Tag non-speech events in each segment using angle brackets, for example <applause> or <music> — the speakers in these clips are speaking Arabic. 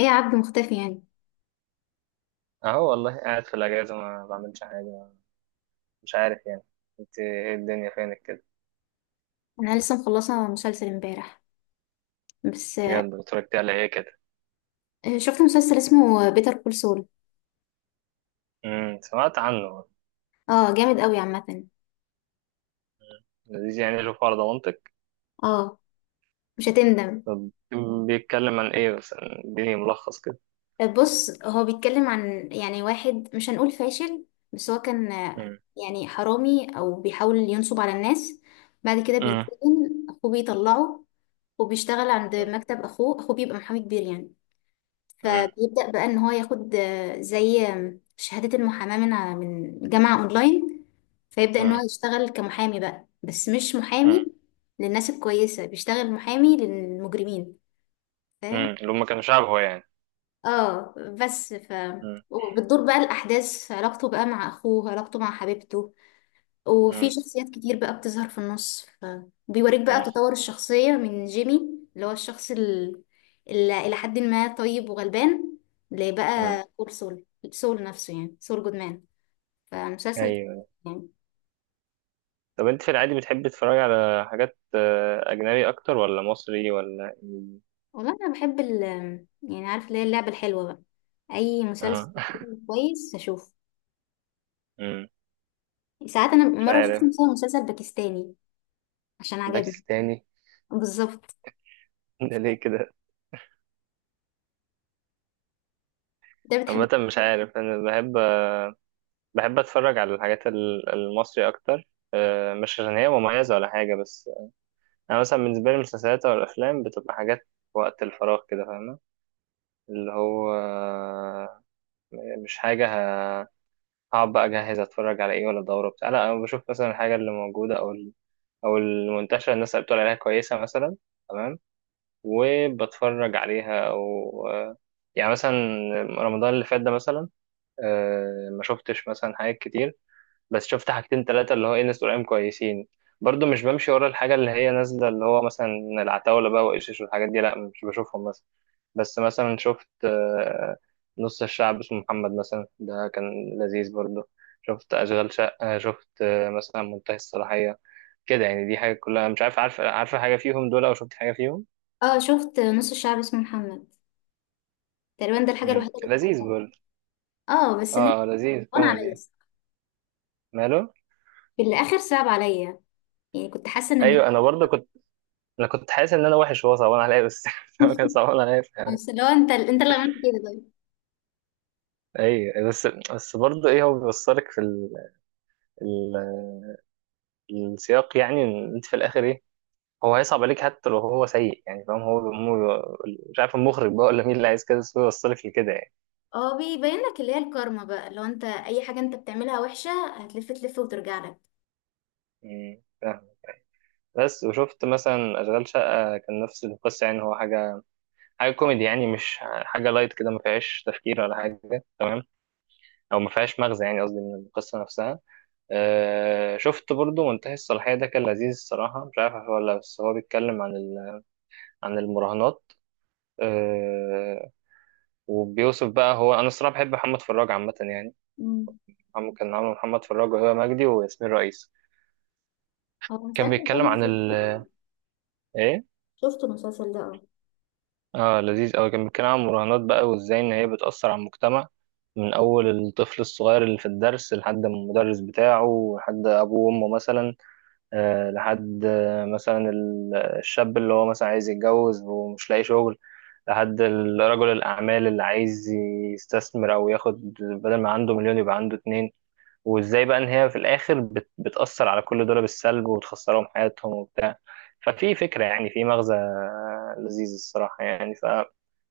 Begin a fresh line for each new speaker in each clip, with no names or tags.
ايه يا عبد، مختفي يعني؟
اهو، والله قاعد في الاجازه ما بعملش حاجه. مش عارف يعني. انت ايه الدنيا فينك كده؟
انا لسه مخلصه مسلسل امبارح، بس.
بجد اتفرجت على ايه كده؟
شفت مسلسل اسمه بيتر كول سول.
سمعت عنه.
اه، جامد قوي عامه.
مم. لذيذ، يعني له فرض منطق.
اه، مش هتندم.
طب، بيتكلم عن ايه؟ بس اديني ملخص كده.
بص، هو بيتكلم عن يعني واحد مش هنقول فاشل، بس هو كان.
امم.
يعني حرامي او بيحاول ينصب على الناس. بعد كده
امم.
بيتسجن، اخوه بيطلعه. وبيشتغل عند مكتب اخوه. اخوه بيبقى محامي كبير يعني.
امم.
فبيبدأ بقى ان هو ياخد زي شهادة المحاماة من جامعة اونلاين. فيبدأ ان
امم.
هو يشتغل كمحامي بقى، بس مش محامي للناس الكويسة، بيشتغل محامي للمجرمين. فاهم؟
امم. اللي هم كانوا شعب هو يعني.
اه، بس.
امم.
وبتدور بقى الأحداث في علاقته بقى مع أخوه، علاقته مع حبيبته. وفي
امم.
شخصيات كتير بقى بتظهر في النص، فبيوريك بقى
امم.
تطور الشخصية من جيمي، اللي هو الشخص اللي إلى حد ما طيب وغلبان،
امم.
لبقى كول سول. سول نفسه يعني، سول جودمان. فمسلسل
ايوه.
يعني.
طب انت في العادي بتحب تتفرج على حاجات اجنبي اكتر ولا مصري ولا إنجليزي؟
والله أنا بحب. يعني عارف اللي هي اللعبة الحلوة بقى، أي مسلسل
اه <laughs>
كويس أشوفه.
مم.
ساعات أنا
مش
مرة شفت
عارف.
مثلا مسلسل باكستاني عشان عجبني.
باكستاني <laughs>
بالظبط،
ده ليه كده؟
ده
عامة
بتحب.
مش عارف، أنا بحب، بحب أتفرج على الحاجات المصري أكتر. مش عشان هي مميزة ولا حاجة، بس أنا مثلا بالنسبة لي المسلسلات أو الأفلام بتبقى حاجات وقت الفراغ كده، فاهمة؟ اللي هو مش حاجة ه- هقعد بقى أجهز أتفرج على إيه ولا دورة بتاع. لا، أنا بشوف مثلا الحاجة اللي موجودة، أو أو المنتشرة، الناس اللي بتقول عليها كويسة مثلا. تمام. وبتفرج عليها، أو يعني مثلا رمضان اللي فات ده مثلا، ما شفتش مثلا حاجات كتير، بس شفت حاجتين تلاتة، اللي هو ايه، ناس قريبين كويسين. برضو مش بمشي ورا الحاجة اللي هي نازلة، اللي هو مثلا العتاولة بقى وإيشيش والحاجات دي، لأ مش بشوفهم مثلا. بس مثلا شفت نص الشعب اسمه محمد مثلا، ده كان لذيذ برضو. شفت أشغال شقة، شفت مثلا منتهي الصلاحية، كده يعني. دي حاجة كلها، مش عارف عارفة حاجة فيهم دول؟ أو شفت حاجة فيهم؟
اه، شفت نص الشعب اسمه محمد، تقريبا ده الحاجة
مم.
الوحيدة اللي
لذيذ
تابعتها.
برضو.
اه بس.
اه لذيذ <laughs>
وانا عامله
كوميدي.
لسه،
ماله.
في الاخر صعب عليا. يعني كنت حاسه ان...
أيوة أنا برضو كنت. أنا كنت حاسس إن أنا وحش وهو صعبان عليا، بس <laughs> هو كان
<laughs>
صعبان عليا.
بس لو انت اللي عملت كده طيب.
اي، بس برضه ايه، هو بيوصلك في ال... السياق، يعني إن انت في الاخر ايه، هو هيصعب عليك حتى لو هو سيء. يعني فاهم، مش عارف المخرج بقى ولا مين اللي عايز كده، بس هو يوصلك لكده يعني.
اه، بيبين لك اللي هي الكارما بقى. لو انت اي حاجه انت بتعملها وحشه، هتلف تلف وترجع لك.
فاهم. بس وشفت مثلا اشغال شقه، كان نفس القصه، يعني هو حاجه كوميدي، يعني مش حاجه لايت كده ما فيهاش تفكير ولا حاجه. تمام. او ما فيهاش مغزى يعني، قصدي من القصه نفسها. أه شفت برضو منتهي الصلاحيه، ده كان لذيذ الصراحه. مش عارف هو ولا، بس هو بيتكلم عن عن المراهنات، آه، وبيوصف بقى هو. انا الصراحه بحب محمد فراج عامه يعني.
مم.
عم كان عامل محمد فراج وهبه مجدي وياسمين رئيس،
هو
كان
المسلسل ده
بيتكلم
انا
عن
شفته.
ايه،
شفت المسلسل ده، اه.
اه لذيذ قوي. كان بيتكلم عن المراهنات بقى، وازاي ان هي بتاثر على المجتمع، من اول الطفل الصغير اللي في الدرس لحد المدرس بتاعه، لحد ابوه وامه مثلا، لحد مثلا الشاب اللي هو مثلا عايز يتجوز ومش لاقي شغل، لحد رجل الأعمال اللي عايز يستثمر أو ياخد، بدل ما عنده مليون يبقى عنده اتنين. وإزاي بقى إن هي في الآخر بتأثر على كل دول بالسلب وتخسرهم حياتهم وبتاع. ففي فكرة يعني، في مغزى لذيذ الصراحة يعني، ف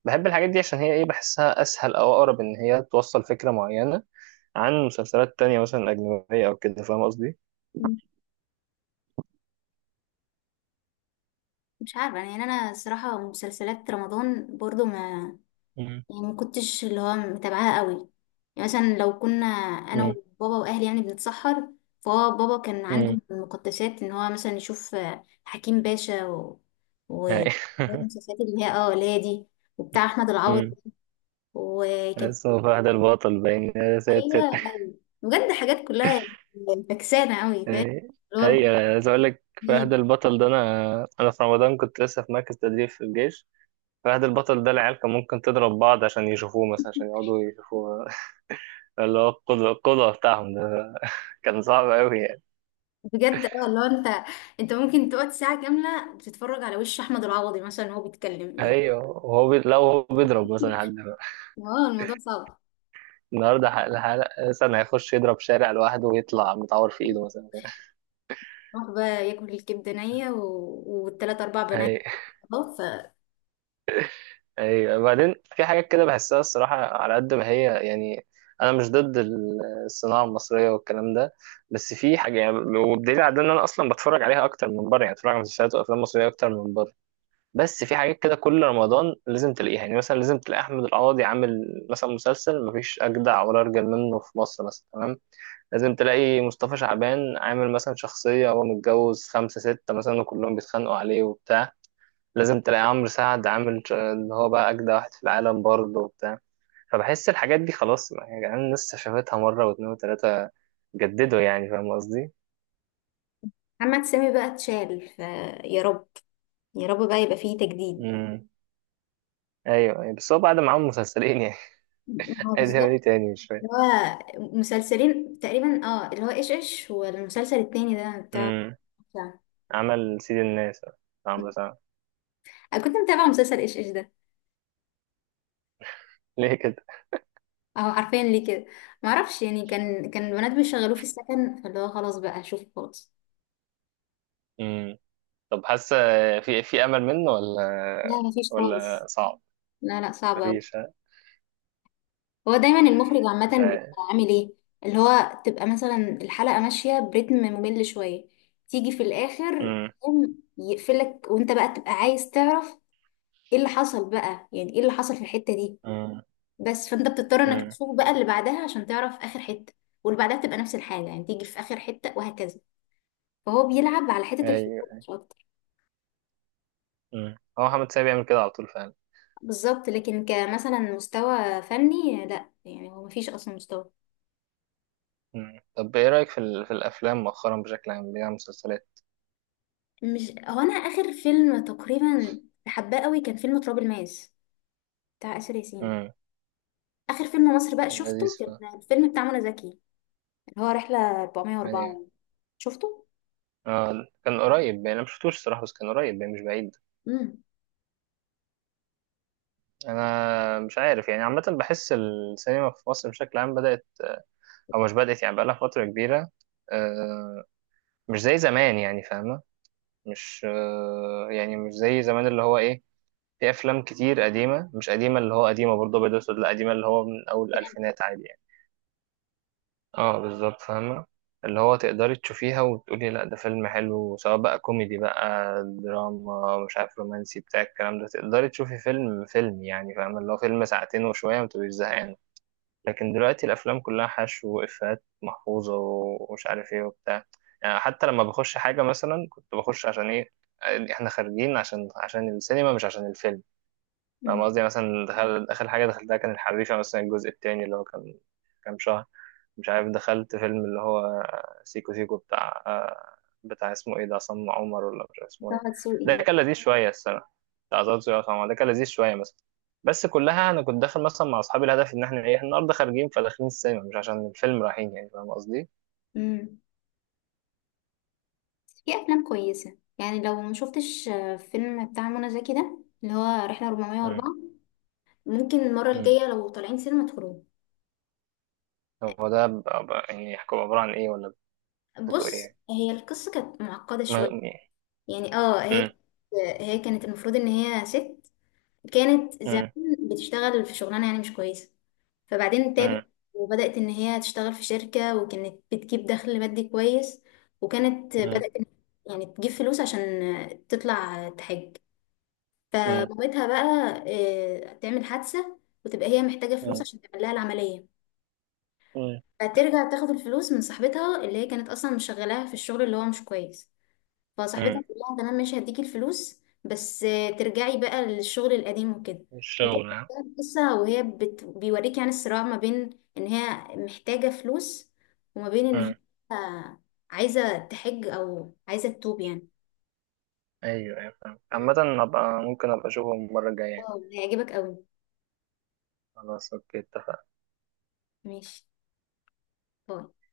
بحب الحاجات دي عشان هي إيه، بحسها أسهل أو أقرب إن هي توصل فكرة معينة عن مسلسلات تانية مثلا أجنبية أو كده، فاهم قصدي؟
مم. مش عارفه يعني، انا الصراحه مسلسلات رمضان برضو ما...
مم.
يعني ما كنتش اللي هو متابعاها قوي. يعني مثلا لو كنا انا وبابا واهلي يعني بنتسحر، فهو بابا كان عنده
مم.
من المقدسات ان هو مثلا يشوف حكيم باشا و
أي <laughs>
المسلسلات اللي هي اللي هي دي، وبتاع احمد العوض.
أمم.
وكان...
بس هو فهد البطل باين، يا
ايوه.
ساتر.
ايوه بجد، حاجات كلها فكسانه قوي، فاهم؟
أي،
اللي هو
أي، أنا عايز أقول لك فهد
البطيخ.
البطل ده، أنا في رمضان كنت لسه في مركز تدريب في الجيش. فهد البطل ده العيال كان ممكن تضرب بعض عشان يشوفوه مثلا، عشان يقعدوا يشوفوه <laughs> اللي هو القدوة، القدوة بتاعهم ده، كان صعب أوي يعني.
بجد، اه اللي هو انت، انت ممكن تقعد ساعه كامله بتتفرج على وش احمد العوضي مثلا وهو بيتكلم يعني.
أيوه وهو لو هو بيضرب مثلا
<laughs>
حد،
اه، الموضوع صعب.
النهارده حلقة مثلا هيخش يضرب شارع لوحده ويطلع متعور في إيده مثلا.
راح بقى ياكل الكبدة نية والتلات أربع بنات.
أيوه،
خلاص.
ايوه، بعدين في حاجات كده بحسها الصراحه، على قد ما هي يعني انا مش ضد الصناعه المصريه والكلام ده، بس في حاجه يعني. والدليل على ده ان انا اصلا بتفرج عليها اكتر من بره، يعني بتفرج على مسلسلات وافلام مصريه اكتر من بره، بس في حاجات كده كل رمضان لازم تلاقيها. يعني مثلا لازم تلاقي احمد القاضي عامل مثلا مسلسل مفيش اجدع ولا ارجل منه في مصر مثلا، تمام. لازم تلاقي مصطفى شعبان عامل مثلا شخصيه هو متجوز خمسه سته مثلا، وكلهم بيتخانقوا عليه وبتاع. لازم تلاقي عمرو سعد عامل اللي هو بقى أجدع واحد في العالم برضه وبتاع. فبحس الحاجات دي خلاص يعني الناس شافتها مرة واتنين وتلاتة، جددوا يعني، فاهم قصدي؟
فمحمد سامي بقى اتشال، فيا رب. يا رب بقى يبقى فيه تجديد.
امم. أيوه، أيوة. بس هو بعد ما عمل مسلسلين يعني
هو
<laughs> عايز يعمل
بالظبط،
إيه تاني؟ مش فاهم.
اللي هو مسلسلين تقريبا، اه اللي هو ايش ايش، والمسلسل التاني ده بتاع
امم.
بتاع-
عمل سيد الناس، عمرو سعد.
انا كنت متابعة مسلسل ايش ايش ده.
<laughs> ليه كده؟
اهو عارفين ليه كده؟ معرفش، يعني كان البنات بيشغلوه في السكن، فاللي هو خلاص بقى هشوفه خالص.
امم. طب حاسة، في أمل منه
لا
ولا،
مفيش
ولا
خالص.
صعب؟
لا لا، صعب أوي.
مفيش، ها؟
هو دايما المخرج عامة
مش عارف.
بيبقى عامل ايه؟ اللي هو تبقى مثلا الحلقة ماشية برتم ممل شوية، تيجي في الآخر
امم.
يقوم يقفلك، وانت بقى تبقى عايز تعرف ايه اللي حصل بقى، يعني ايه اللي حصل في الحتة دي.
امم.
بس فانت بتضطر انك
امم.
تشوف بقى اللي بعدها عشان تعرف آخر حتة، واللي بعدها تبقى نفس الحاجة. يعني تيجي في آخر حتة وهكذا. فهو بيلعب على حتة الفضول
أيوه.
مش أكتر.
هو محمد سامي بيعمل كده على طول فعلا.
بالظبط، لكن كمثلا مستوى فني لا، يعني هو مفيش أصلا مستوى.
مم. طب ايه رأيك في الافلام مؤخرا بشكل عام، اللي هي مسلسلات.
مش هو، انا اخر فيلم تقريبا حباه قوي كان فيلم تراب الماس، بتاع آسر ياسين.
مم.
اخر فيلم مصري بقى
كان
شفته،
لذيذ
كان الفيلم بتاع منى زكي، اللي هو رحله
يعني.
404. شفته؟
آه كان قريب يعني، انا مش شفتوش الصراحه، بس كان قريب يعني مش بعيد.
امم.
انا مش عارف يعني، عامه بحس السينما في مصر بشكل عام بدأت، او مش بدأت يعني بقالها فتره كبيره. آه مش زي زمان يعني، فاهمه؟ مش يعني مش زي زمان، اللي هو ايه، في افلام كتير قديمه، مش قديمه اللي هو قديمه برضه ابيض واسود، لا قديمه اللي هو من اول الالفينات عادي. اه بالظبط، فاهمة. اللي هو تقدري تشوفيها وتقولي لا ده فيلم حلو، سواء بقى كوميدي بقى دراما مش عارف رومانسي بتاع الكلام ده، تقدري تشوفي فيلم يعني، فاهمة؟ اللي هو فيلم ساعتين وشوية متبقيش زهقانة. لكن دلوقتي الأفلام كلها حشو وإفيهات محفوظة ومش عارف ايه وبتاع، يعني حتى لما بخش حاجة مثلا، كنت بخش عشان ايه؟ احنا خارجين عشان السينما مش عشان الفيلم، فاهم
مم.
قصدي؟ يعني مثلا، دخل آخر حاجة دخلتها كان الحريفة مثلا، الجزء التاني اللي هو كان كام شهر مش عارف. دخلت فيلم اللي هو سيكو سيكو بتاع بتاع اسمه ايه ده، عصام عمر ولا مش عارف اسمه
طه
ايه،
دسوقي،
ده
اه.
كان لذيذ شوية، السنة بتاع زوزو يا عصام عمر، ده كان لذيذ شوية مثلا. بس كلها أنا كنت داخل مثلا مع أصحابي الهدف إن إحنا إيه النهاردة خارجين، فداخلين السينما مش عشان الفيلم، رايحين يعني فاهم قصدي؟
امم. في افلام كويسه، يعني لو ما شفتش فيلم بتاع منى زكي ده، اللي هو رحله
مم.
404، ممكن المره
مم.
الجايه لو طالعين سينما تخرجوا.
هو ده يعني يحكوا عبارة عن ايه ولا بتوع
بص،
ايه؟
هي القصه كانت معقده
ما...
شويه.
مم.
يعني هي، هي كانت المفروض ان هي ست. كانت زمان
مم.
بتشتغل في شغلانة يعني مش كويسة، فبعدين تابت.
مم.
وبدأت إن هي تشتغل في شركة، وكانت بتجيب دخل مادي كويس. وكانت
مم.
بدأت يعني تجيب فلوس عشان تطلع تحج. فمامتها بقى تعمل حادثة، وتبقى هي محتاجة فلوس
مم.
عشان تعمل لها العملية.
مم.
فترجع تاخد الفلوس من صاحبتها، اللي هي كانت أصلا مشغلاها في الشغل اللي هو مش كويس.
امم
فصاحبتها بتقول لها تمام ماشي هديكي الفلوس، بس ترجعي بقى للشغل القديم وكده. وتبدأ
الشغل، ها؟
بقى القصة، وهي بيوريك يعني الصراع ما بين ان هي محتاجة فلوس، وما بين ان هي
امم
آه، عايزة تحج او عايزة تتوب يعني.
ايوه، ايوه، فاهم عامة. ابقى ممكن ابقى اشوفهم المرة الجاية يعني.
واو، هيعجبك قوي.
خلاص، اوكي، اتفقنا.
ماشي. باي.